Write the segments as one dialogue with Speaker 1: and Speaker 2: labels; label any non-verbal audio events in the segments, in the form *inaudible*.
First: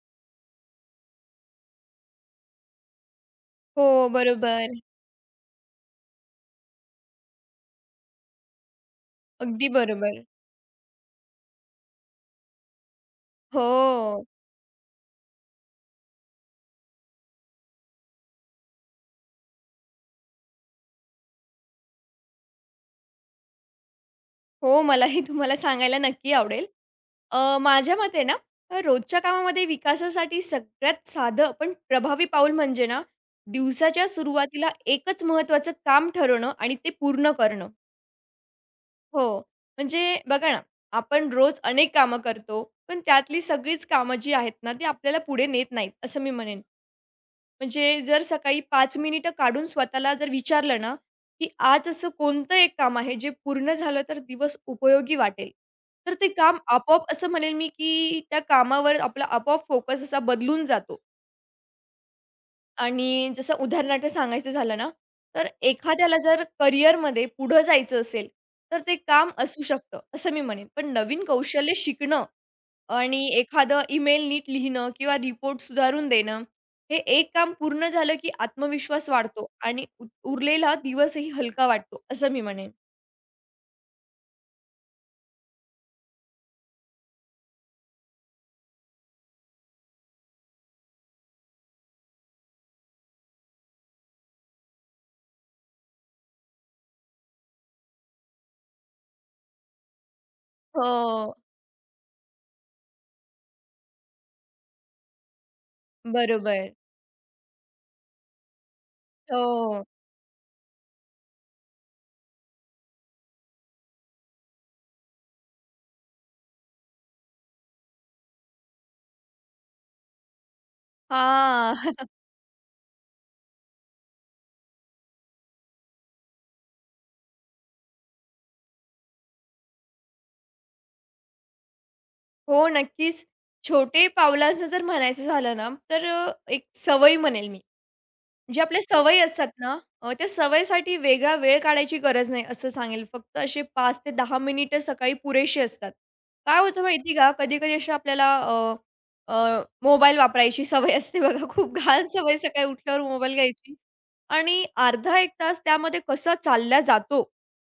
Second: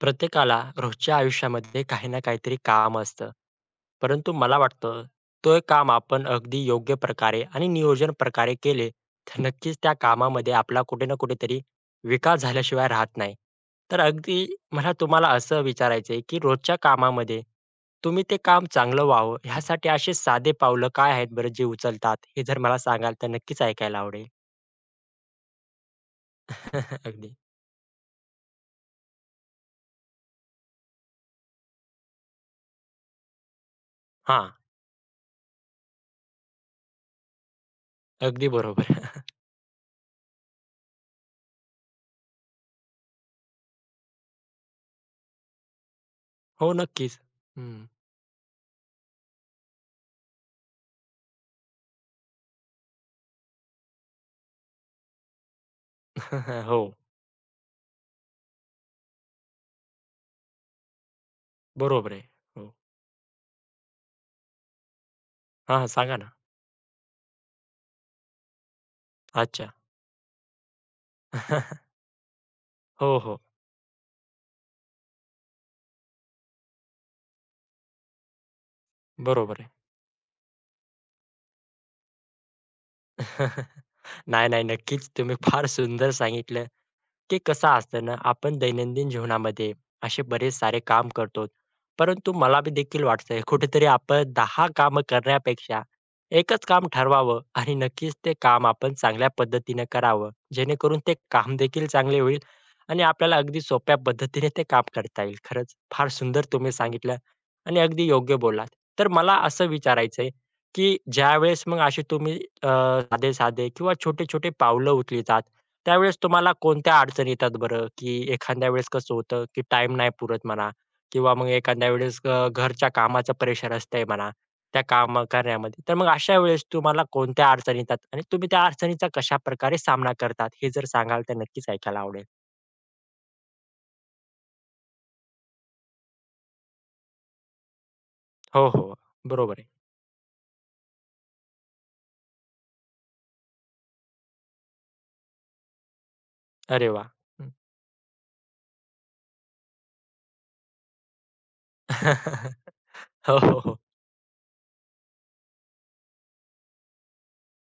Speaker 1: प्रत्येकाला रोजच्या आयुष्यामध्ये काही ना काहीतरी काम असतं.
Speaker 2: हो,
Speaker 1: परंतु मला
Speaker 2: बरोबर.
Speaker 1: वाटतं, ते काम आपण अगदी योग्य प्रकारे आणि नियोजन प्रकारे केले, तर
Speaker 2: अगदी
Speaker 1: नक्कीच त्या
Speaker 2: बरोबर.
Speaker 1: कामामध्ये आपला कुठे ना कुठेतरी विकास झाल्याशिवाय राहत नाही. तर
Speaker 2: हो.
Speaker 1: अगदी मला तुम्हाला असं विचारायचं की रोजच्या कामामध्ये तुम्ही ते काम चांगलं व्हावं ह्यासाठी असे साधे पावलं काय आहेत बरं जे उचलतात? हे जर मला सांगाल तर नक्कीच ऐकायला आवडेल.
Speaker 2: हो, मलाही तुम्हाला सांगायला नक्की आवडेल.
Speaker 1: *laughs* अगदी.
Speaker 2: माझ्या मते ना, रोजच्या कामामध्ये विकासासाठी सगळ्यात साधं पण प्रभावी पाऊल म्हणजे ना, दिवसाच्या
Speaker 1: हां,
Speaker 2: सुरुवातीला एकच महत्त्वाचं काम ठरवणं आणि ते पूर्ण करणं.
Speaker 1: अगदी बरोबर. *laughs*
Speaker 2: हो, म्हणजे बघा ना, आपण रोज अनेक कामं करतो, पण त्यातली सगळीच कामं जी आहेत ना, ती आपल्याला पुढे नेत नाहीत, असं मी म्हणेन.
Speaker 1: हो, नक्कीच. हं.
Speaker 2: म्हणजे जर सकाळी 5 मिनिटं काढून स्वतःला जर विचारलं ना, की आज असं कोणतं एक काम आहे जे पूर्ण झालं तर दिवस उपयोगी वाटेल. तर ते काम
Speaker 1: *laughs* हो.
Speaker 2: आपोआप असं म्हणेल मी, की त्या कामावर आपला आपोआप फोकस असा बदलून जातो.
Speaker 1: बरोबर आहे. हो.
Speaker 2: आणि जसं उदाहरणार्थ सांगायचं झालं ना, तर
Speaker 1: हां, हां.
Speaker 2: एखाद्याला
Speaker 1: सांगा ना.
Speaker 2: जर करिअरमध्ये पुढं जायचं असेल, तर ते काम असू
Speaker 1: अच्छा.
Speaker 2: शकतं, असं मी म्हणेन. पण नवीन कौशल्य
Speaker 1: *laughs*
Speaker 2: शिकणं
Speaker 1: हो,
Speaker 2: आणि
Speaker 1: हो.
Speaker 2: एखादं ईमेल नीट लिहिणं किंवा रिपोर्ट सुधारून देणं, हे एक काम पूर्ण झालं की आत्मविश्वास वाढतो
Speaker 1: बरोबर आहे.
Speaker 2: आणि उरलेला दिवसही हलका वाटतो, असं मी म्हणेन.
Speaker 1: *laughs* नाही, नाही. नक्कीच तुम्ही फार सुंदर सांगितलं, की कसं असतं ना, आपण दैनंदिन जीवनामध्ये असे बरेच सारे काम करतो. परंतु मला बी देखील वाटतंय कुठेतरी आपण 10 कामं करण्यापेक्षा एकच काम ठरवावं आणि नक्कीच ते काम आपण चांगल्या पद्धतीने करावं. जेणेकरून ते
Speaker 2: हो,
Speaker 1: काम देखील चांगले होईल आणि आपल्याला अगदी सोप्या पद्धतीने ते काम करता येईल. खरंच फार सुंदर
Speaker 2: बरोबर.
Speaker 1: तुम्ही सांगितलं आणि अगदी योग्य बोललात. तर मला असं
Speaker 2: हो.
Speaker 1: विचारायचंय की ज्यावेळेस मग असे तुम्ही अ, साधे-साधे किंवा छोटे-छोटे पावलं उचलितात, त्यावेळेस तुम्हाला कोणत्या अडचणी येतात बरं? की एखाद्या वेळेस कसं होतं, की टाइम नाही पुरत म्हणा किंवा मग
Speaker 2: हां.
Speaker 1: एखाद्या
Speaker 2: *laughs*
Speaker 1: वेळेस घरच्या कामाचं प्रेशर असतंय म्हणा, त्या काम करण्यामध्ये. तर मग अशा वेळेस तुम्हाला कोणत्या अडचणी येतात आणि तुम्ही त्या अडचणीचा कशाप्रकारे सामना करतात? हे जर सांगाल तर नक्कीच ऐकायला आवडेल.
Speaker 2: हो, नक्कीच. छोटे पावलाचं जर म्हणायचं झालं ना, तर एक सवय म्हणेल मी. जे
Speaker 1: हो,
Speaker 2: आपल्या
Speaker 1: हो.
Speaker 2: सवयी असतात
Speaker 1: बरोबर आहे.
Speaker 2: ना, त्या सवयीसाठी वेगळा वेळ काढायची गरज नाही असं सांगेल. फक्त असे 5 ते 10 मिनिटं सकाळी पुरेशी असतात. काय होतं
Speaker 1: अरे वाह!
Speaker 2: माहिती का,
Speaker 1: हं.
Speaker 2: कधी-कधी अशी आपल्याला अ, अ, मोबाईल वापरायची सवय असते बघा. खूप घाण सवय सकाळी उठल्यावर
Speaker 1: *laughs*
Speaker 2: मोबाईल
Speaker 1: हो, हो,
Speaker 2: घ्यायची.
Speaker 1: हो.
Speaker 2: आणि अर्धा 1 तास त्यामध्ये कसा चालला जातो,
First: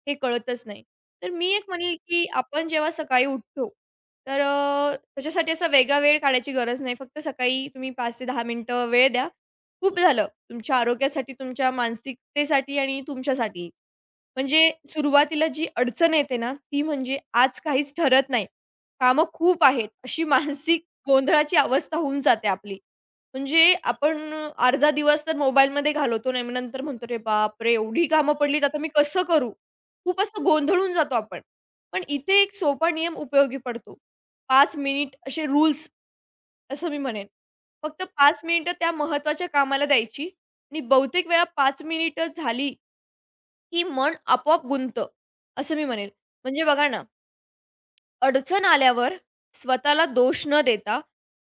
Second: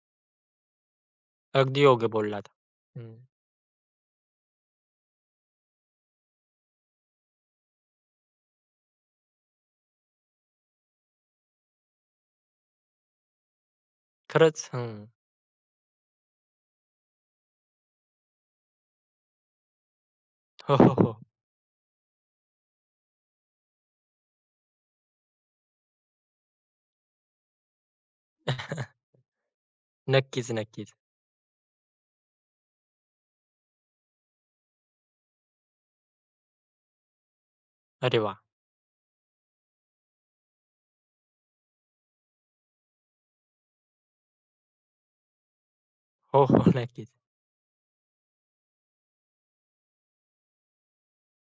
Speaker 2: हे कळतच नाही. तर मी एक
Speaker 1: अगदी
Speaker 2: म्हणेल,
Speaker 1: योग्य
Speaker 2: की
Speaker 1: बोललात.
Speaker 2: आपण जेव्हा
Speaker 1: हं.
Speaker 2: सकाळी उठतो, तर त्याच्यासाठी असा वेगळा वेळ काढायची गरज नाही. फक्त सकाळी तुम्ही 5 ते 10 मिनिटं वेळ द्या. खूप झालं. तुमच्या आरोग्यासाठी, तुमच्या मानसिकतेसाठी आणि तुमच्यासाठी.
Speaker 1: खरंच.
Speaker 2: म्हणजे
Speaker 1: हं.
Speaker 2: सुरुवातीला जी अडचण येते ना, ती म्हणजे आज काहीच ठरत नाही. कामं खूप आहेत, अशी *laughs*
Speaker 1: हो,
Speaker 2: मानसिक
Speaker 1: हो, हो.
Speaker 2: गोंधळाची अवस्था होऊन जाते आपली. म्हणजे आपण अर्धा दिवस तर मोबाईलमध्ये घालवतो आणि मग नंतर म्हणतो, "अरे बापरे! एवढी कामं पडलीत, आता मी
Speaker 1: *laughs*
Speaker 2: कसं करू?" खूप असं
Speaker 1: नक्कीच,
Speaker 2: गोंधळून
Speaker 1: नक्कीच.
Speaker 2: जातो आपण. पण इथे एक सोपा नियम उपयोगी पडतो. 5 मिनिट असे रूल्स असं मी म्हणेन. फक्त
Speaker 1: अरे वाह!
Speaker 2: 5 मिनिटं त्या महत्त्वाच्या कामाला द्यायची आणि बहुतेक वेळा 5 मिनिटं झाली की मन आपोआप गुंत असं मी म्हणेल.
Speaker 1: हो,
Speaker 2: म्हणजे
Speaker 1: हो.
Speaker 2: बघा ना,
Speaker 1: नक्कीच.
Speaker 2: अडचण आल्यावर स्वतःला दोष न देता,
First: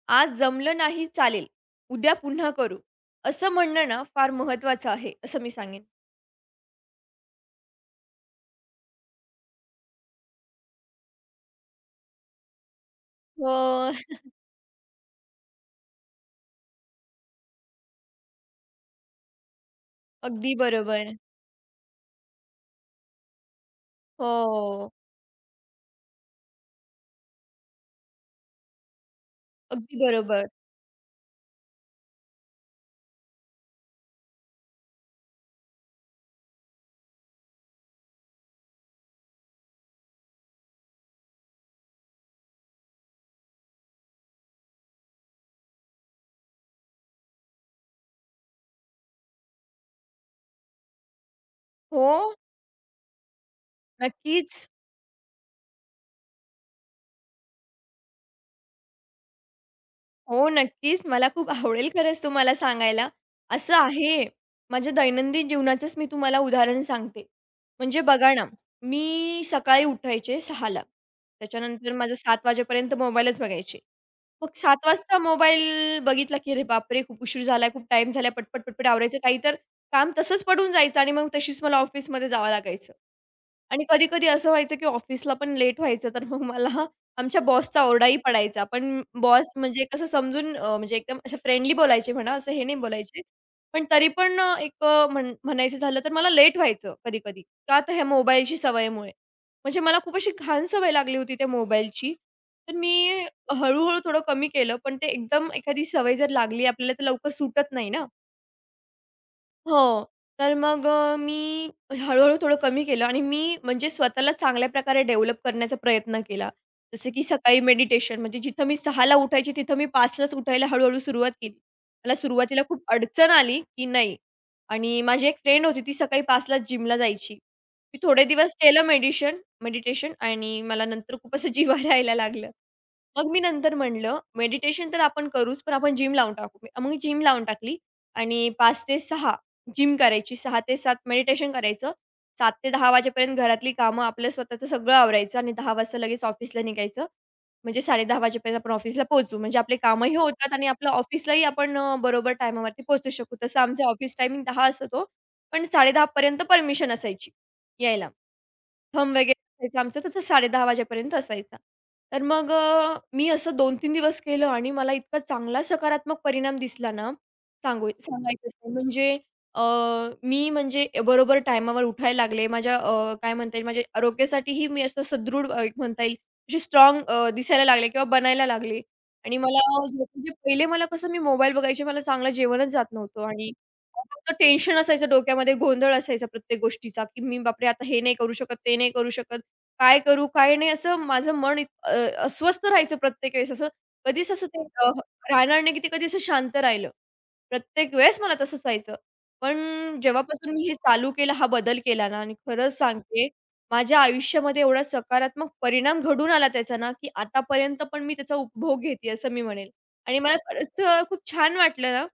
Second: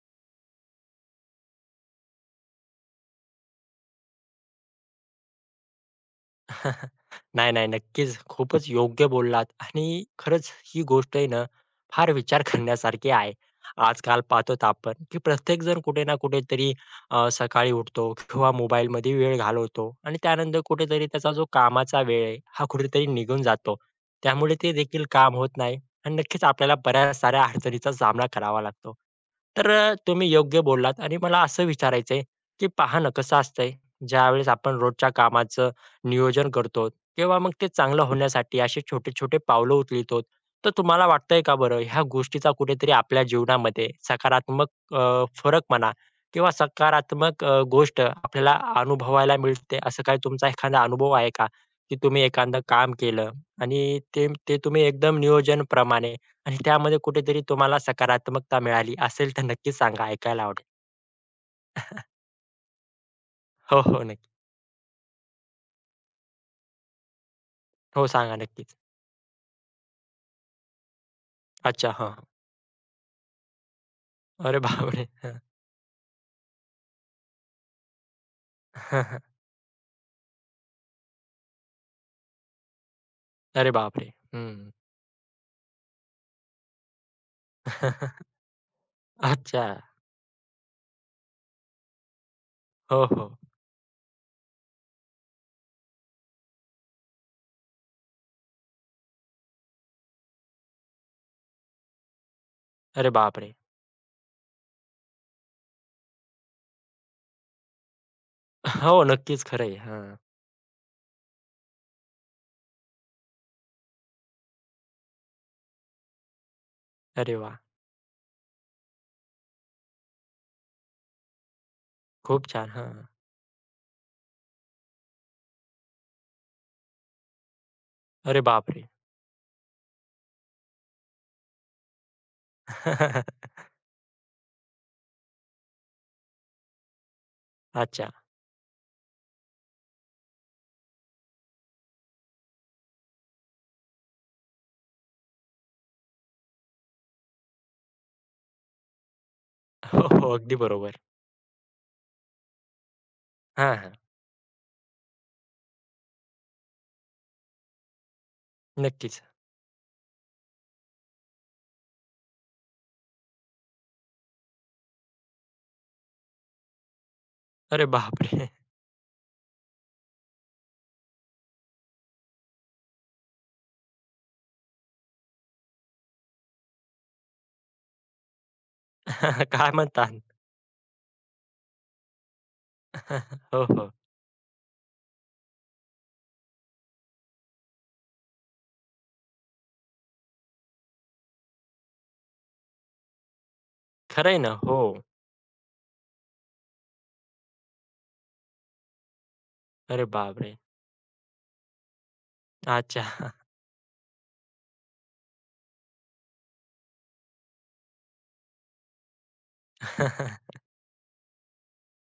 Speaker 2: "आज जमलं नाही चालेल, उद्या पुन्हा करू." असं म्हणणं ना फार महत्त्वाचं आहे, असं मी सांगेन.
Speaker 1: *laughs* नाही, नाही. नक्कीच. खूपच योग्य बोललात आणि खरंच ही गोष्ट आहे ना, फार विचार *laughs* करण्यासारखी आहे.
Speaker 2: हो,
Speaker 1: आजकाल पाहतो आपण, की प्रत्येकजण कुठे ना कुठेतरी सकाळी उठतो किंवा मोबाईलमध्ये वेळ घालवतो आणि
Speaker 2: अगदी
Speaker 1: त्यानंतर कुठेतरी
Speaker 2: बरोबर.
Speaker 1: त्याचा जो कामाचा वेळ आहे, हा कुठेतरी निघून जातो. त्यामुळे ते
Speaker 2: हो,
Speaker 1: देखील काम होत नाही आणि नक्कीच आपल्याला बऱ्याच साऱ्या अडचणीचा सामना करावा लागतो. तर
Speaker 2: अगदी
Speaker 1: तुम्ही
Speaker 2: बरोबर.
Speaker 1: योग्य बोललात आणि मला असं विचारायचंय, की पहा ना कसं असतंय, ज्यावेळेस आपण रोजच्या कामाचं नियोजन करतो किंवा मग ते चांगलं होण्यासाठी असे छोटे-छोटे पावलं उचलितो. तर तुम्हाला वाटतंय का बरं ह्या गोष्टीचा कुठेतरी आपल्या जीवनामध्ये सकारात्मक फरक म्हणा किंवा सकारात्मक गोष्ट आपल्याला अनुभवायला मिळते असं काही तुमचा एखादा अनुभव आहे का? की तुम्ही
Speaker 2: हो,
Speaker 1: एखादं काम केलं आणि ते
Speaker 2: नक्कीच.
Speaker 1: ते तुम्ही एकदम नियोजनप्रमाणे आणि त्यामध्ये कुठेतरी तुम्हाला सकारात्मकता मिळाली असेल तर नक्कीच सांगा ऐकायला
Speaker 2: हो,
Speaker 1: आवडेल.
Speaker 2: नक्कीच. मला खूप आवडेल खरंच तुम्हाला सांगायला. असं
Speaker 1: हो, हो.
Speaker 2: आहे,
Speaker 1: नक्की.
Speaker 2: माझ्या दैनंदिन जीवनाचंच मी तुम्हाला उदाहरण सांगते. म्हणजे
Speaker 1: हो,
Speaker 2: बघा
Speaker 1: सांगा
Speaker 2: ना,
Speaker 1: नक्कीच.
Speaker 2: मी सकाळी उठायचे सहाला
Speaker 1: अच्छा.
Speaker 2: त्याच्यानंतर माझं
Speaker 1: हां,
Speaker 2: 7:00 वाजेपर्यंत मोबाईलच बघायचे. मग
Speaker 1: अरे
Speaker 2: 7:00
Speaker 1: बापरे!
Speaker 2: वाजता
Speaker 1: हं.
Speaker 2: मोबाईल बघितला, की अरे बापरे! खूप उशीर झालाय, खूप टाईम झालाय, पटपट, पटपट आवरायचं
Speaker 1: *laughs*
Speaker 2: काही तर काम तसंच पडून जायचं आणि मग तशीच मला ऑफिसमध्ये जावं लागायचं.
Speaker 1: अरे
Speaker 2: आणि
Speaker 1: बापरे!
Speaker 2: कधी-कधी असं
Speaker 1: हं.
Speaker 2: व्हायचं, की ऑफिसला पण लेट व्हायचं, तर मग मला आमच्या बॉसचा ओरडाही
Speaker 1: *laughs*
Speaker 2: पडायचा. पण बॉस
Speaker 1: अच्छा.
Speaker 2: म्हणजे कसं समजून म्हणजे एकदम असे फ्रेंडली बोलायचे म्हणा, असं हे नाही
Speaker 1: हो,
Speaker 2: बोलायचे.
Speaker 1: हो.
Speaker 2: पण तरी पण एक म्हणायचं झालं तर मला लेट व्हायचं कधी-कधी. का तर ह्या मोबाईलची सवयमुळे. म्हणजे मला खूप अशी घाण सवय लागली होती त्या मोबाईलची. तर
Speaker 1: अरे
Speaker 2: मी
Speaker 1: बापरे!
Speaker 2: हळू थोडं कमी केलं, पण ते एकदम एखादी सवय जर लागली आपल्याला, तर लवकर सुटत नाही ना.
Speaker 1: *laughs* हो, नक्कीच खरं आहे.
Speaker 2: हो.
Speaker 1: हां.
Speaker 2: तर मग मी हळू-हळू थोडं कमी केलं आणि मी म्हणजे स्वतःला चांगल्या प्रकारे डेव्हलप करण्याचा प्रयत्न केला. जसं की
Speaker 1: अरे वाह!
Speaker 2: सकाळी मेडिटेशन म्हणजे जिथं मी सहाला उठायची, तिथं मी 5:00लाच उठायला हळू-हळू सुरुवात केली. मला
Speaker 1: खूप
Speaker 2: सुरुवातीला
Speaker 1: छान.
Speaker 2: खूप
Speaker 1: हां.
Speaker 2: अडचण आली, की नाही आणि माझी एक फ्रेंड होती, ती सकाळी 5:00लाच जिमला जायची. मी थोडे
Speaker 1: अरे
Speaker 2: दिवस केलं
Speaker 1: बापरे!
Speaker 2: मेडिटेशन आणि मला नंतर खूप असं *laughs* जिव्हार यायला लागलं. मग मी
Speaker 1: *laughs*
Speaker 2: नंतर म्हटलं, मेडिटेशन तर आपण करूच, पण आपण जिम लावून टाकू. मग मी जिम लावून टाकली
Speaker 1: अच्छा.
Speaker 2: आणि 5 ते सहा जिम करायची, सहा ते 7 मेडिटेशन करायचं. 7 ते 10 वाजेपर्यंत घरातली कामं आपलं स्वतःचं सगळं आवरायचं आणि 10 वाजता लगेच ऑफिसला निघायचं. म्हणजे 10:30 वाजेपर्यंत आपण ऑफिसला पोहोचू. म्हणजे आपले
Speaker 1: हो,
Speaker 2: कामही
Speaker 1: हो.
Speaker 2: होतात
Speaker 1: अगदी
Speaker 2: आणि आपलं
Speaker 1: बरोबर.
Speaker 2: ऑफिसलाही आपण बरोबर टायमावरती पोहोचू शकू. तसं
Speaker 1: हां,
Speaker 2: आमचं
Speaker 1: हां.
Speaker 2: ऑफिस टायमिंग 10 असतो, पण 10:30 पर्यंत परमिशन असायची यायला. थंब
Speaker 1: नक्कीच.
Speaker 2: वगैरे असायचा आमचा, तर तो 10:30 वाजेपर्यंत असायचा. तर मग मी असं 2-3 दिवस केलं आणि मला इतका चांगला सकारात्मक परिणाम दिसला ना,
Speaker 1: अरे बापरे!
Speaker 2: सांगायचंच नाही. म्हणजे अ, मी म्हणजे बरोबर टायमावर उठायला लागले. माझ्या काय म्हणता येईल, माझ्या आरोग्यासाठीही मी असं सदृढ एक म्हणता येईल, अशी स्ट्राँग दिसायला लागले किंवा बनायला लागले. आणि
Speaker 1: *laughs*
Speaker 2: मला
Speaker 1: काय म्हणता?
Speaker 2: म्हणजे पहिले मला कसं मी मोबाईल बघायचे, मला चांगलं जेवणच जात नव्हतं
Speaker 1: *laughs*
Speaker 2: आणि
Speaker 1: हो, हो.
Speaker 2: फक्त टेन्शन असायचं डोक्यामध्ये, गोंधळ असायचा प्रत्येक गोष्टीचा, की मी बापरे! आता हे नाही करू शकत, ते नाही करू शकत. काय करू, काय नाही असं माझं मन अस्वस्थ राहायचं प्रत्येक वेळेस असं. कधीच
Speaker 1: खरं
Speaker 2: असं
Speaker 1: ना.
Speaker 2: ते
Speaker 1: हो.
Speaker 2: अ, राहणार नाही, की ते कधी असं शांत राहिलं. प्रत्येक वेळेस मला तसंच व्हायचं. पण
Speaker 1: अरे
Speaker 2: जेव्हापासून
Speaker 1: बापरे!
Speaker 2: मी हे चालू केलं, हा बदल केला ना आणि खरंच
Speaker 1: अच्छा.
Speaker 2: सांगते, माझ्या आयुष्यामध्ये एवढा सकारात्मक परिणाम घडून आला त्याचा ना, की आतापर्यंत पण मी त्याचा उपभोग घेते असं मी म्हणेल. आणि मला
Speaker 1: *laughs*
Speaker 2: खरंच खूप छान वाटलं ना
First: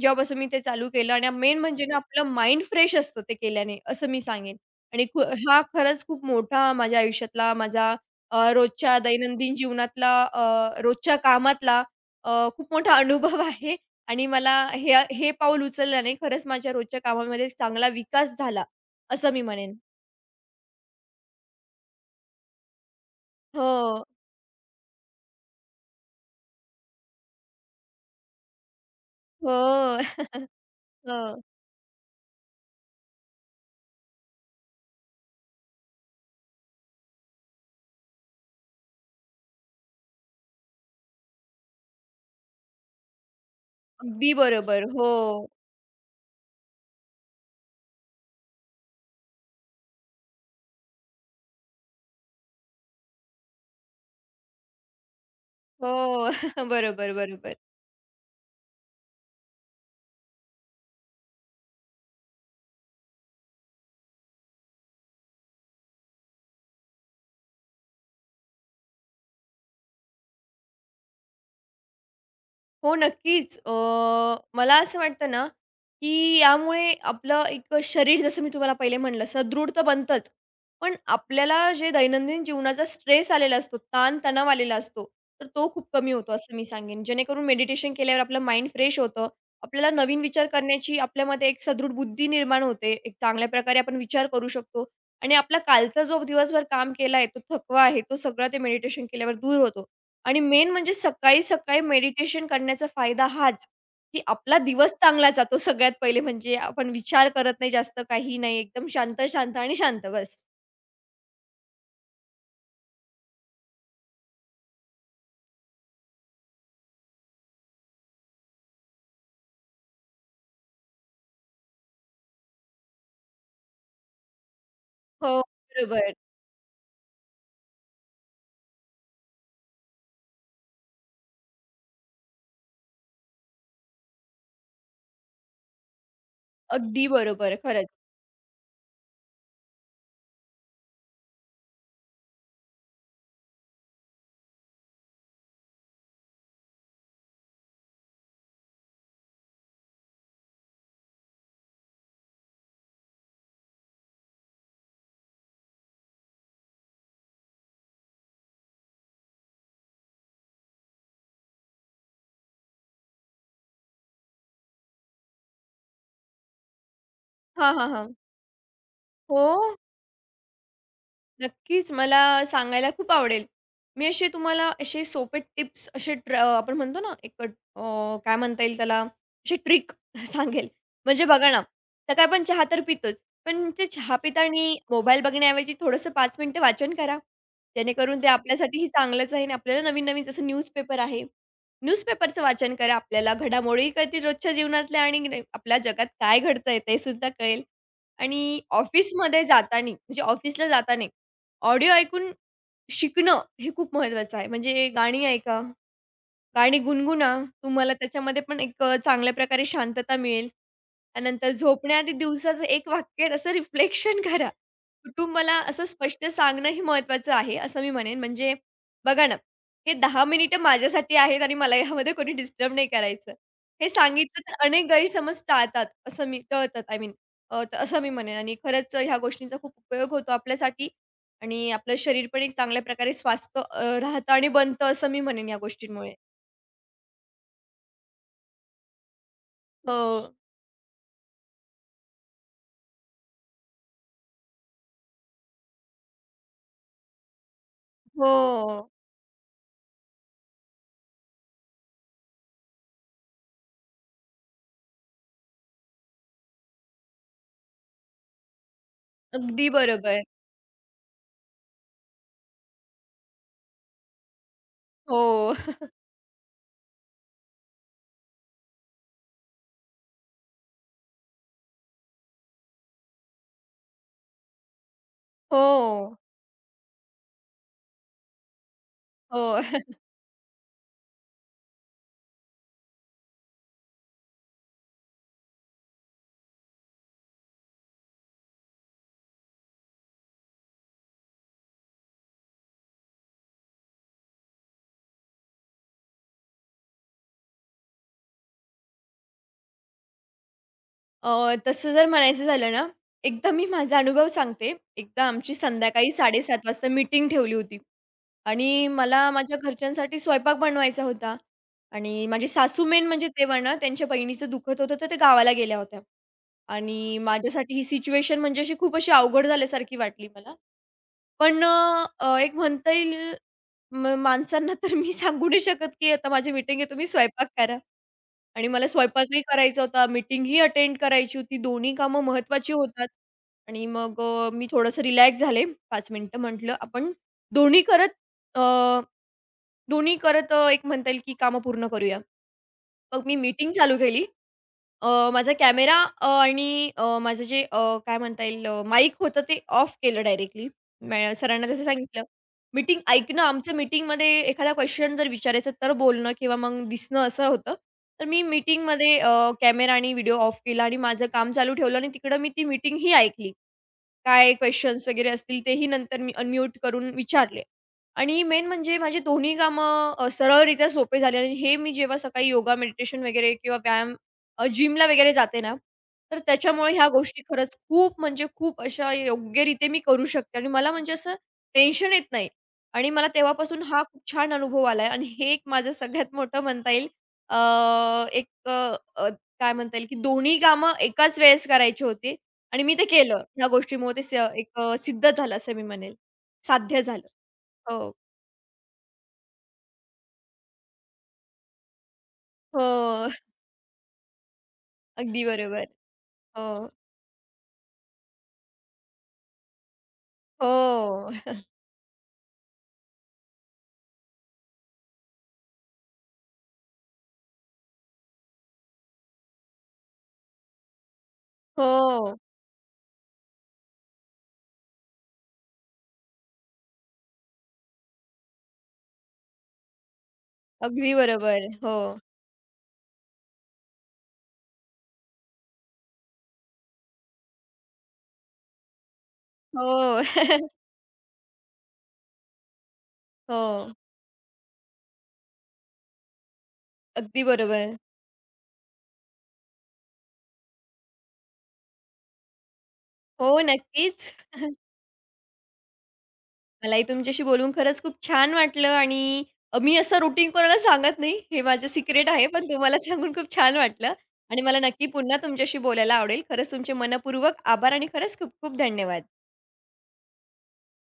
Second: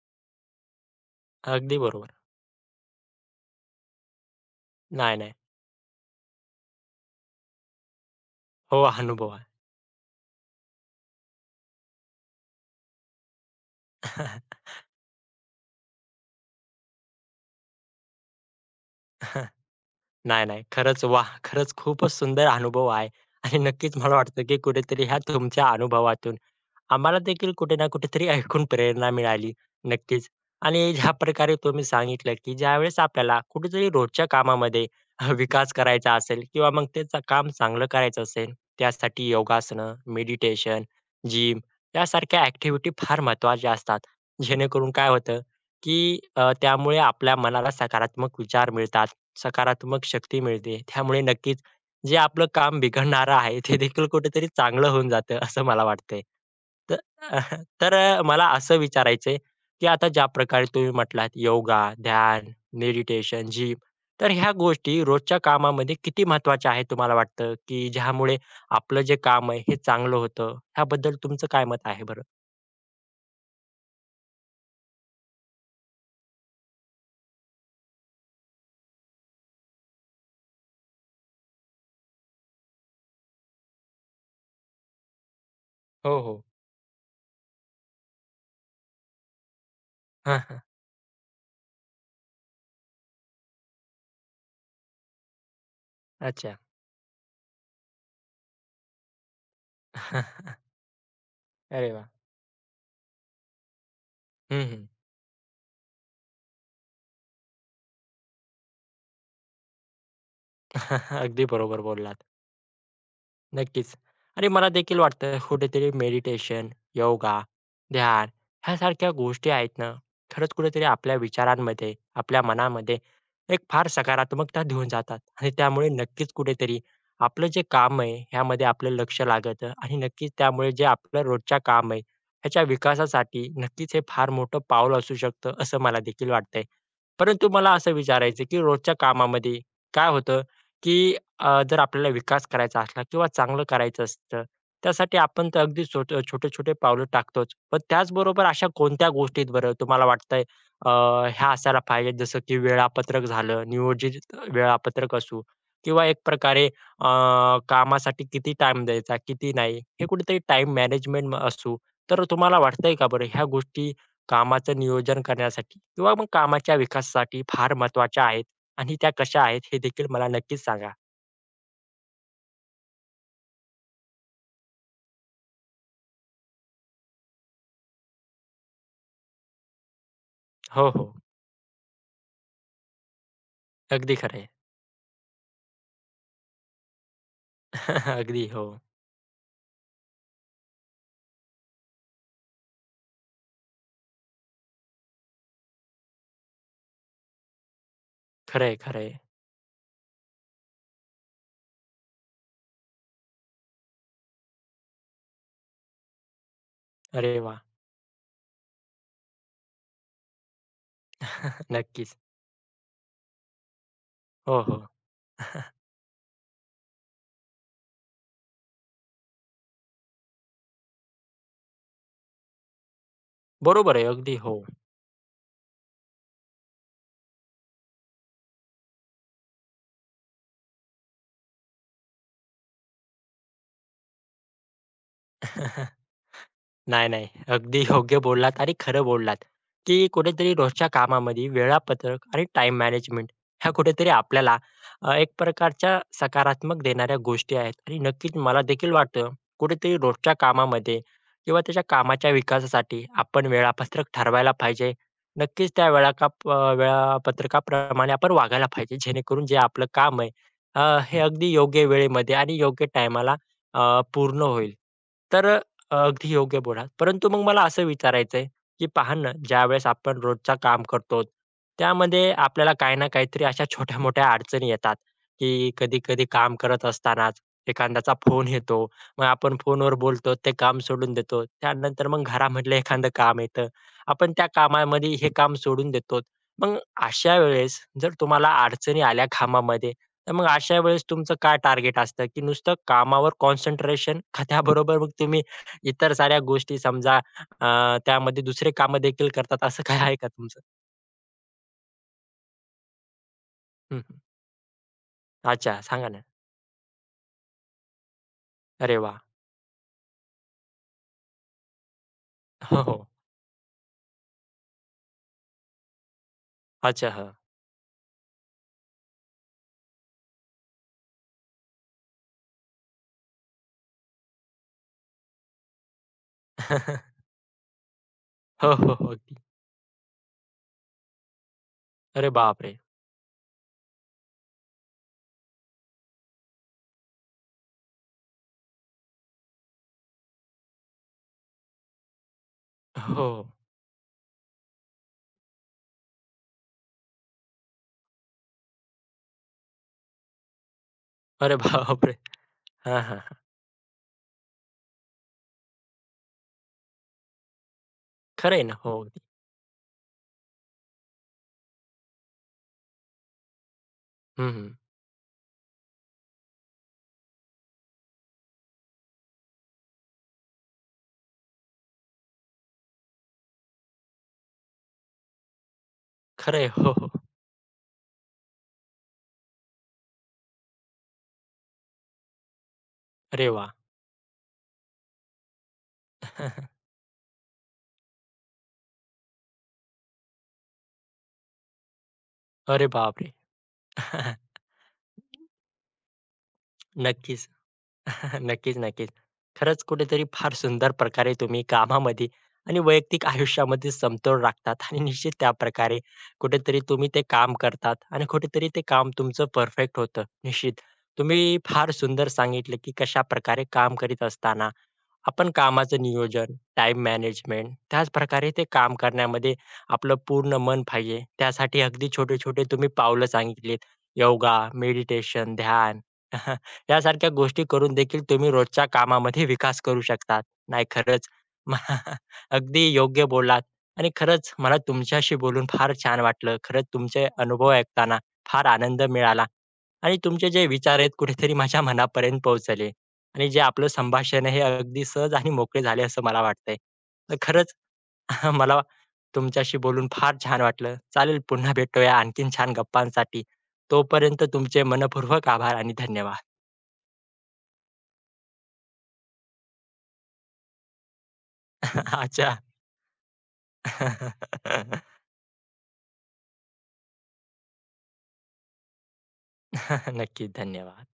Speaker 2: जेव्हापासून मी ते चालू केलं आणि मेन
Speaker 1: अगदी
Speaker 2: म्हणजे ना
Speaker 1: बरोबर.
Speaker 2: आपलं माइंड फ्रेश असतं ते केल्याने, असं मी सांगेन. आणि
Speaker 1: नाही, नाही.
Speaker 2: हा खरंच खूप मोठा माझ्या आयुष्यातला, माझ्या
Speaker 1: हो,
Speaker 2: रोजच्या
Speaker 1: अनुभव आहे.
Speaker 2: दैनंदिन जीवनातला, रोजच्या कामातला अ, खूप मोठा अनुभव आहे आणि मला
Speaker 1: *laughs*
Speaker 2: हे हे पाऊल उचलल्याने खरंच माझ्या रोजच्या कामामध्ये चांगला विकास झाला, असं मी म्हणेन.
Speaker 1: नाही, नाही. खरंच वाह! खरंच खूपच सुंदर अनुभव आहे आणि नक्कीच
Speaker 2: हो,
Speaker 1: मला वाटतं, की कुठेतरी ह्या तुमच्या अनुभवातून आम्हाला देखील कुठे ना कुठेतरी *laughs* ऐकून प्रेरणा मिळाली.
Speaker 2: हो.
Speaker 1: नक्कीच.
Speaker 2: *laughs*
Speaker 1: आणि ज्या
Speaker 2: हो.
Speaker 1: प्रकारे तुम्ही सांगितलं, की ज्यावेळेस आपल्याला कुठेतरी रोजच्या कामामध्ये *laughs* विकास करायचा असेल किंवा मग त्याचं काम चांगलं करायचं असेल, त्यासाठी योगासनं, मेडिटेशन, जिम यासारख्या ॲक्टिव्हिटी फार महत्त्वाच्या असतात.
Speaker 2: अगदी बरोबर.
Speaker 1: जेणेकरून काय
Speaker 2: हो.
Speaker 1: होतं, की त्यामुळे आपल्या मनाला सकारात्मक विचार मिळतात, सकारात्मक शक्ती मिळते. त्यामुळे नक्कीच जे आपलं काम बिघडणारं आहे ते देखील कुठेतरी चांगलं होऊन जातं असं मला वाटतंय.
Speaker 2: हो. *laughs*
Speaker 1: तर
Speaker 2: बरोबर, बरोबर.
Speaker 1: *laughs* मला असं विचारायचंय, की आता ज्या प्रकारे तुम्ही म्हटलात योगा, ध्यान, मेडिटेशन, जिम तर ह्या गोष्टी रोजच्या कामामध्ये किती महत्त्वाच्या आहेत तुम्हाला वाटतं, की ज्यामुळे आपलं जे काम आहे हे चांगलं होतं? ह्याबद्दल तुमचं काय मत आहे बरं?
Speaker 2: हो, नक्कीच. मला असं वाटतं ना, की यामुळे आपलं एक शरीर जसं मी तुम्हाला पहिले म्हटलं सदृढ तर बनतंच. पण आपल्याला जे दैनंदिन जीवनाचा स्ट्रेस आलेला असतो, ताण-तणाव आलेला असतो, तर तो खूप कमी
Speaker 1: हो,
Speaker 2: होतो
Speaker 1: हो.
Speaker 2: असं मी सांगेन. जेणेकरून मेडिटेशन केल्यावर आपलं माइंड फ्रेश होतं. आपल्याला नवीन
Speaker 1: *laughs* हां,
Speaker 2: विचार
Speaker 1: हां.
Speaker 2: करण्याची आपल्यामध्ये एक सदृढ बुद्धी निर्माण होते. एक चांगल्या प्रकारे आपण विचार करू शकतो आणि आपला कालचा जो
Speaker 1: अच्छा.
Speaker 2: दिवसभर काम केला आहे, तो थकवा आहे, तो सगळा ते मेडिटेशन केल्यावर दूर होतो. आणि
Speaker 1: *laughs*
Speaker 2: मेन म्हणजे सकाळी-सकाळी
Speaker 1: अरे वाह!
Speaker 2: मेडिटेशन करण्याचा फायदा हाच, की आपला
Speaker 1: हं, हं.
Speaker 2: दिवस चांगला जातो सगळ्यात पहिले म्हणजे आपण विचार करत नाही जास्त काही नाही. एकदम शांत-शांत आणि शांत बस.
Speaker 1: *laughs* अगदी बरोबर बोललात. नक्कीच. आणि मला देखील वाटतं कुठेतरी मेडिटेशन, योगा, ध्यान ह्यासारख्या गोष्टी आहेत ना, खरंच कुठेतरी आपल्या विचारांमध्ये, आपल्या मनामध्ये एक फार सकारात्मकता घेऊन जातात
Speaker 2: हो,
Speaker 1: आणि त्यामुळे
Speaker 2: बरोबर.
Speaker 1: नक्कीच कुठेतरी आपलं जे काम आहे, ह्यामध्ये आपलं लक्ष लागतं आणि नक्कीच त्यामुळे जे आपलं रोजच्या काम आहे, ह्याच्या विकासासाठी नक्कीच हे फार मोठं पाऊल असू शकतं, असं मला देखील वाटतंय.
Speaker 2: अगदी
Speaker 1: परंतु
Speaker 2: बरोबर.
Speaker 1: मला
Speaker 2: खरंच.
Speaker 1: असं विचारायचं की रोजच्या कामामध्ये काय होतं, की जर आपल्याला विकास करायचा असला किंवा चांगलं करायचं असतं, त्यासाठी आपण तर अगदी छोटे-छोटे पावलं टाकतोच. पण त्याचबरोबर अशा कोणत्या गोष्टी आहेत बरं तुम्हाला वाटतंय अ, ह्या असायला पाहिजेत जसं की वेळापत्रक झालं, नियोजित वेळापत्रक असू किंवा एक प्रकारे अ, कामासाठी किती टाईम द्यायचा, किती नाही, हे कुठेतरी टाईम मॅनेजमेंट असू. तर तुम्हाला वाटतंय का बरं ह्या गोष्टी कामाचं नियोजन करण्यासाठी किंवा मग कामाच्या विकासासाठी
Speaker 2: हां,
Speaker 1: फार
Speaker 2: हां, हां.
Speaker 1: महत्त्वाच्या आहेत आणि त्या कशा आहेत
Speaker 2: हो.
Speaker 1: हे देखील मला नक्कीच सांगा?
Speaker 2: नक्कीच मला सांगायला खूप आवडेल. मी असे तुम्हाला सोपे टिप्स असे ट्र आपण म्हणतो ना एक काय म्हणता येईल त्याला अशी ट्रिक *laughs* सांगेल.
Speaker 1: हो, हो.
Speaker 2: म्हणजे बघा ना, सकाळी आपण चहा तर पितोच. पण ते चहा
Speaker 1: अगदी खरं *laughs*
Speaker 2: पितानी मोबाईल बघण्याऐवजी थोडंसं 5 मिनिटं वाचन करा. जेणेकरून ते
Speaker 1: अगदी हो.
Speaker 2: आपल्यासाठीही चांगलंच आहे आणि आपल्याला नवीन-नवीन जसं न्यूजपेपर आहे. न्यूजपेपरचं वाचन करा. आपल्याला घडामोडी कळतील रोजच्या जीवनातल्या आणि आपल्या जगात काय घडतंय ते सुद्धा कळेल. आणि
Speaker 1: खरं आहे,
Speaker 2: ऑफिसमध्ये जातानी म्हणजे ऑफिसला जाताना ऑडिओ ऐकून शिकणं हे खूप महत्त्वाचं आहे. म्हणजे गाणी ऐका, गाणी गुणगुणा.
Speaker 1: अरे वा,
Speaker 2: तुम्हाला त्याच्यामध्ये पण एक चांगल्या प्रकारे शांतता मिळेल. त्यानंतर
Speaker 1: *laughs*
Speaker 2: झोपण्याआधी
Speaker 1: नक्कीच.
Speaker 2: दिवसाचं एक वाक्य असं रिफ्लेक्शन *laughs* करा.
Speaker 1: हो, हो.
Speaker 2: कुटुंबाला असं स्पष्ट सांगणंही महत्त्वाचं आहे, असं मी म्हणेन. म्हणजे बघा ना, हे 10 मिनिटं माझ्यासाठी आहेत आणि मला यामध्ये कोणी डिस्टर्ब नाही करायचं. हे
Speaker 1: बरोबर आहे. अगदी
Speaker 2: सांगितलं तर
Speaker 1: हो.
Speaker 2: अनेक गैरसमज टाळतात, असं मी टळतात आय मीन असं मी म्हणेन आणि खरंच ह्या गोष्टींचा खूप उपयोग होतो आपल्यासाठी आणि आपलं शरीर पण एक चांगल्या प्रकारे स्वस्थ राहतं आणि बनतं, असं मी म्हणेन या
Speaker 1: *laughs*
Speaker 2: गोष्टींमुळे.
Speaker 1: नाही, नाही. अगदी योग्य बोललात आणि खरं बोललात, की
Speaker 2: हो.
Speaker 1: कुठेतरी रोजच्या कामामध्ये वेळापत्रक आणि टाईम मॅनेजमेंट ह्या कुठेतरी आपल्याला एक प्रकारच्या सकारात्मक देणाऱ्या गोष्टी आहेत आणि
Speaker 2: हो.
Speaker 1: नक्कीच मला देखील वाटतं, कुठेतरी रोजच्या कामामध्ये किंवा त्याच्या कामाच्या विकासासाठी आपण वेळापत्रक ठरवायला पाहिजे. नक्कीच त्या वेळापत्रकाप्रमाणे आपण वागायला पाहिजे, जेणेकरून जे
Speaker 2: अगदी
Speaker 1: आपलं
Speaker 2: बरोबर.
Speaker 1: काम आहे हे अगदी योग्य वेळेमध्ये आणि योग्य टायमाला पूर्ण होईल. तर
Speaker 2: हो. *laughs*
Speaker 1: अगदी योग्य बोललात. परंतु मग मला असं विचारायचंय, की पहा ना, ज्यावेळेस आपण रोजचं काम करतो, त्यामध्ये आपल्याला काही ना काहीतरी अशा छोट्या-मोठ्या अडचणी येतात, की
Speaker 2: हो.
Speaker 1: कधी-कधी काम करत असतानाच एखाद्याचा फोन येतो. मग
Speaker 2: हो.
Speaker 1: आपण फोनवर बोलतो, ते काम सोडून देतो. त्यानंतर मग घरामधलं एखादं काम येतं. आपण त्या कामामध्ये हे काम सोडून देतो. मग अशा वेळेस जर तुम्हाला अडचणी आल्या कामामध्ये, तर मग अशा वेळेस तुमचं काय टार्गेट असतं, की नुसतं कामावर कॉन्सन्ट्रेशन का त्याबरोबर मग तुम्ही इतर साऱ्या गोष्टी समजा त्यामध्ये दुसरे कामं देखील करतात असं काही आहे का तुमचं?
Speaker 2: तसं जर म्हणायचं झालं ना, एकदा मी माझा
Speaker 1: हं, हं.
Speaker 2: अनुभव सांगते. एकदा आमची
Speaker 1: अच्छा, सांगा
Speaker 2: संध्याकाळी
Speaker 1: ना.
Speaker 2: 7:30 वाजता मीटिंग ठेवली होती आणि
Speaker 1: अरे वाह!
Speaker 2: मला माझ्या घरच्यांसाठी स्वयंपाक बनवायचा होता आणि माझे
Speaker 1: हो,
Speaker 2: सासू
Speaker 1: हो.
Speaker 2: मेन म्हणजे तेव्हा ना, त्यांच्या बहिणीचं दुखत होतं, तर ते गावाला गेल्या होत्या
Speaker 1: अच्छा,
Speaker 2: आणि
Speaker 1: हां.
Speaker 2: माझ्यासाठी ही सिच्युएशन म्हणजे अशी खूप अशी अवघड झाल्यासारखी वाटली मला. पण एक म्हणता येईल माणसांना तर मी सांगू नाही शकत, की आता माझी मीटिंग आहे, तुम्ही
Speaker 1: *laughs*
Speaker 2: स्वयंपाक करा. आणि
Speaker 1: हो,
Speaker 2: मला
Speaker 1: हो, हो. अगदी.
Speaker 2: स्वयंपाकही करायचा होता, मीटिंगही अटेंड करायची होती. दोन्ही कामं
Speaker 1: अरे
Speaker 2: महत्त्वाची
Speaker 1: बापरे!
Speaker 2: होतात. आणि मग मी थोडंसं रिलॅक्स झाले. 5 मिनिटं म्हटलं आपण दोन्ही करत अ, दोन्ही करत एक म्हणता येईल की कामं पूर्ण करूया. मग
Speaker 1: हो.
Speaker 2: मी मीटिंग चालू केली. माझा कॅमेरा आणि माझं जे काय म्हणता येईल माईक होतं ते ऑफ केलं डायरेक्टली.
Speaker 1: अरे
Speaker 2: सरांना तसं
Speaker 1: बापरे!
Speaker 2: सांगितलं. मीटिंग
Speaker 1: हां, हां,
Speaker 2: ऐकणं
Speaker 1: हां.
Speaker 2: आमचं मीटिंगमध्ये एखादा क्वेशन जर विचारायचं तर बोलणं किंवा मग दिसणं असं होतं. तर मी
Speaker 1: खरं आहे ना. हो.
Speaker 2: मीटिंगमध्ये कॅमेरा आणि व्हिडिओ ऑफ केला आणि माझं काम चालू ठेवलं आणि तिकडं मी ती मीटिंग ही ऐकली.
Speaker 1: हं,
Speaker 2: काय
Speaker 1: हं.
Speaker 2: क्वेश्चन्स वगैरे असतील तेही नंतर मी अनम्यूट करून विचारले. आणि मेन म्हणजे माझे दोन्ही कामं सरळरित्या सोपे झाली आणि हे मी जेव्हा सकाळी योगा, मेडिटेशन वगैरे किंवा व्यायाम जिमला वगैरे जाते ना, तर
Speaker 1: खरं आहे.
Speaker 2: त्याच्यामुळे
Speaker 1: हो,
Speaker 2: ह्या
Speaker 1: हो.
Speaker 2: गोष्टी खरंच खूप म्हणजे खूप अशा योग्यरीत्या मी करू शकते आणि मला म्हणजे असं टेन्शन येत नाही. आणि मला
Speaker 1: अरे वाह!
Speaker 2: तेव्हापासून हा खूप छान अनुभव आलाय आणि हे एक माझं सगळ्यात मोठं
Speaker 1: *laughs*
Speaker 2: म्हणता येईल अ, एक अ, अ, काय म्हणता येईल, की दोन्ही कामं एकाच वेळेस करायची होती. आणि
Speaker 1: अरे
Speaker 2: मी ते
Speaker 1: बापरे!
Speaker 2: केलं. ह्या गोष्टीमुळे ते स
Speaker 1: *laughs*
Speaker 2: एक सिद्ध झालं असं मी म्हणेल. साध्य झालं.
Speaker 1: नक्कीच.
Speaker 2: हो.
Speaker 1: *laughs* नक्कीच, नक्कीच. खरंच कुठेतरी फार सुंदर प्रकारे तुम्ही कामामध्ये आणि
Speaker 2: हो.
Speaker 1: वैयक्तिक आयुष्यामध्ये समतोल राखतात आणि निश्चित
Speaker 2: अगदी बरोबर.
Speaker 1: त्याप्रकारे
Speaker 2: हो.
Speaker 1: कुठेतरी तुम्ही ते काम करतात आणि कुठेतरी ते काम तुमचं परफेक्ट होतं. निश्चित.
Speaker 2: हो.
Speaker 1: तुम्ही
Speaker 2: *laughs*
Speaker 1: फार सुंदर सांगितलं, की कशाप्रकारे काम करीत असताना आपण कामाचं नियोजन, टाईम मॅनेजमेंट त्याचप्रकारे ते काम करण्यामध्ये आपलं पूर्ण मन पाहिजे. त्यासाठी अगदी
Speaker 2: हो.
Speaker 1: छोटे-छोटे तुम्ही पावलं सांगितलीत. योगा, मेडिटेशन, ध्यान. *laughs* यासारख्या गोष्टी करून देखील तुम्ही रोजच्या कामामध्ये विकास करू शकतात. नाही
Speaker 2: अगदी
Speaker 1: खरंच
Speaker 2: बरोबर.
Speaker 1: म-
Speaker 2: हो.
Speaker 1: *laughs* अगदी योग्य बोललात आणि खरंच मला तुमच्याशी बोलून फार छान वाटलं. खरंच तुमचे अनुभव ऐकताना फार आनंद मिळाला आणि
Speaker 2: हो.
Speaker 1: तुमचे
Speaker 2: *laughs*
Speaker 1: जे विचार आहेत कुठेतरी माझ्या मनापर्यंत पोहोचले आणि जे
Speaker 2: हो.
Speaker 1: आपलं संभाषण आहे हे अगदी सहज आणि मोकळे झाले असं मला वाटतंय. तर
Speaker 2: अगदी
Speaker 1: खरंच
Speaker 2: बरोबर.
Speaker 1: *laughs* मला तुमच्याशी बोलून फार छान वाटलं. चालेल पुन्हा भेटूया आणखीन छान गप्पांसाठी.
Speaker 2: हो, नक्कीच.
Speaker 1: तोपर्यंत तुमचे मनःपूर्वक आभार आणि धन्यवाद.
Speaker 2: मलाही तुमच्याशी बोलून खरंच खूप छान वाटलं आणि मी असं रुटीन कोणाला सांगत नाही. हे माझं
Speaker 1: *laughs*
Speaker 2: सिक्रेट आहे.
Speaker 1: अच्छा.
Speaker 2: पण तुम्हाला सांगून खूप छान वाटलं आणि मला
Speaker 1: *laughs*
Speaker 2: नक्की पुन्हा तुमच्याशी बोलायला आवडेल. खरंच तुमचे मनःपूर्वक आभार आणि खरंच खूप खूप धन्यवाद.
Speaker 1: नक्कीच. धन्यवाद.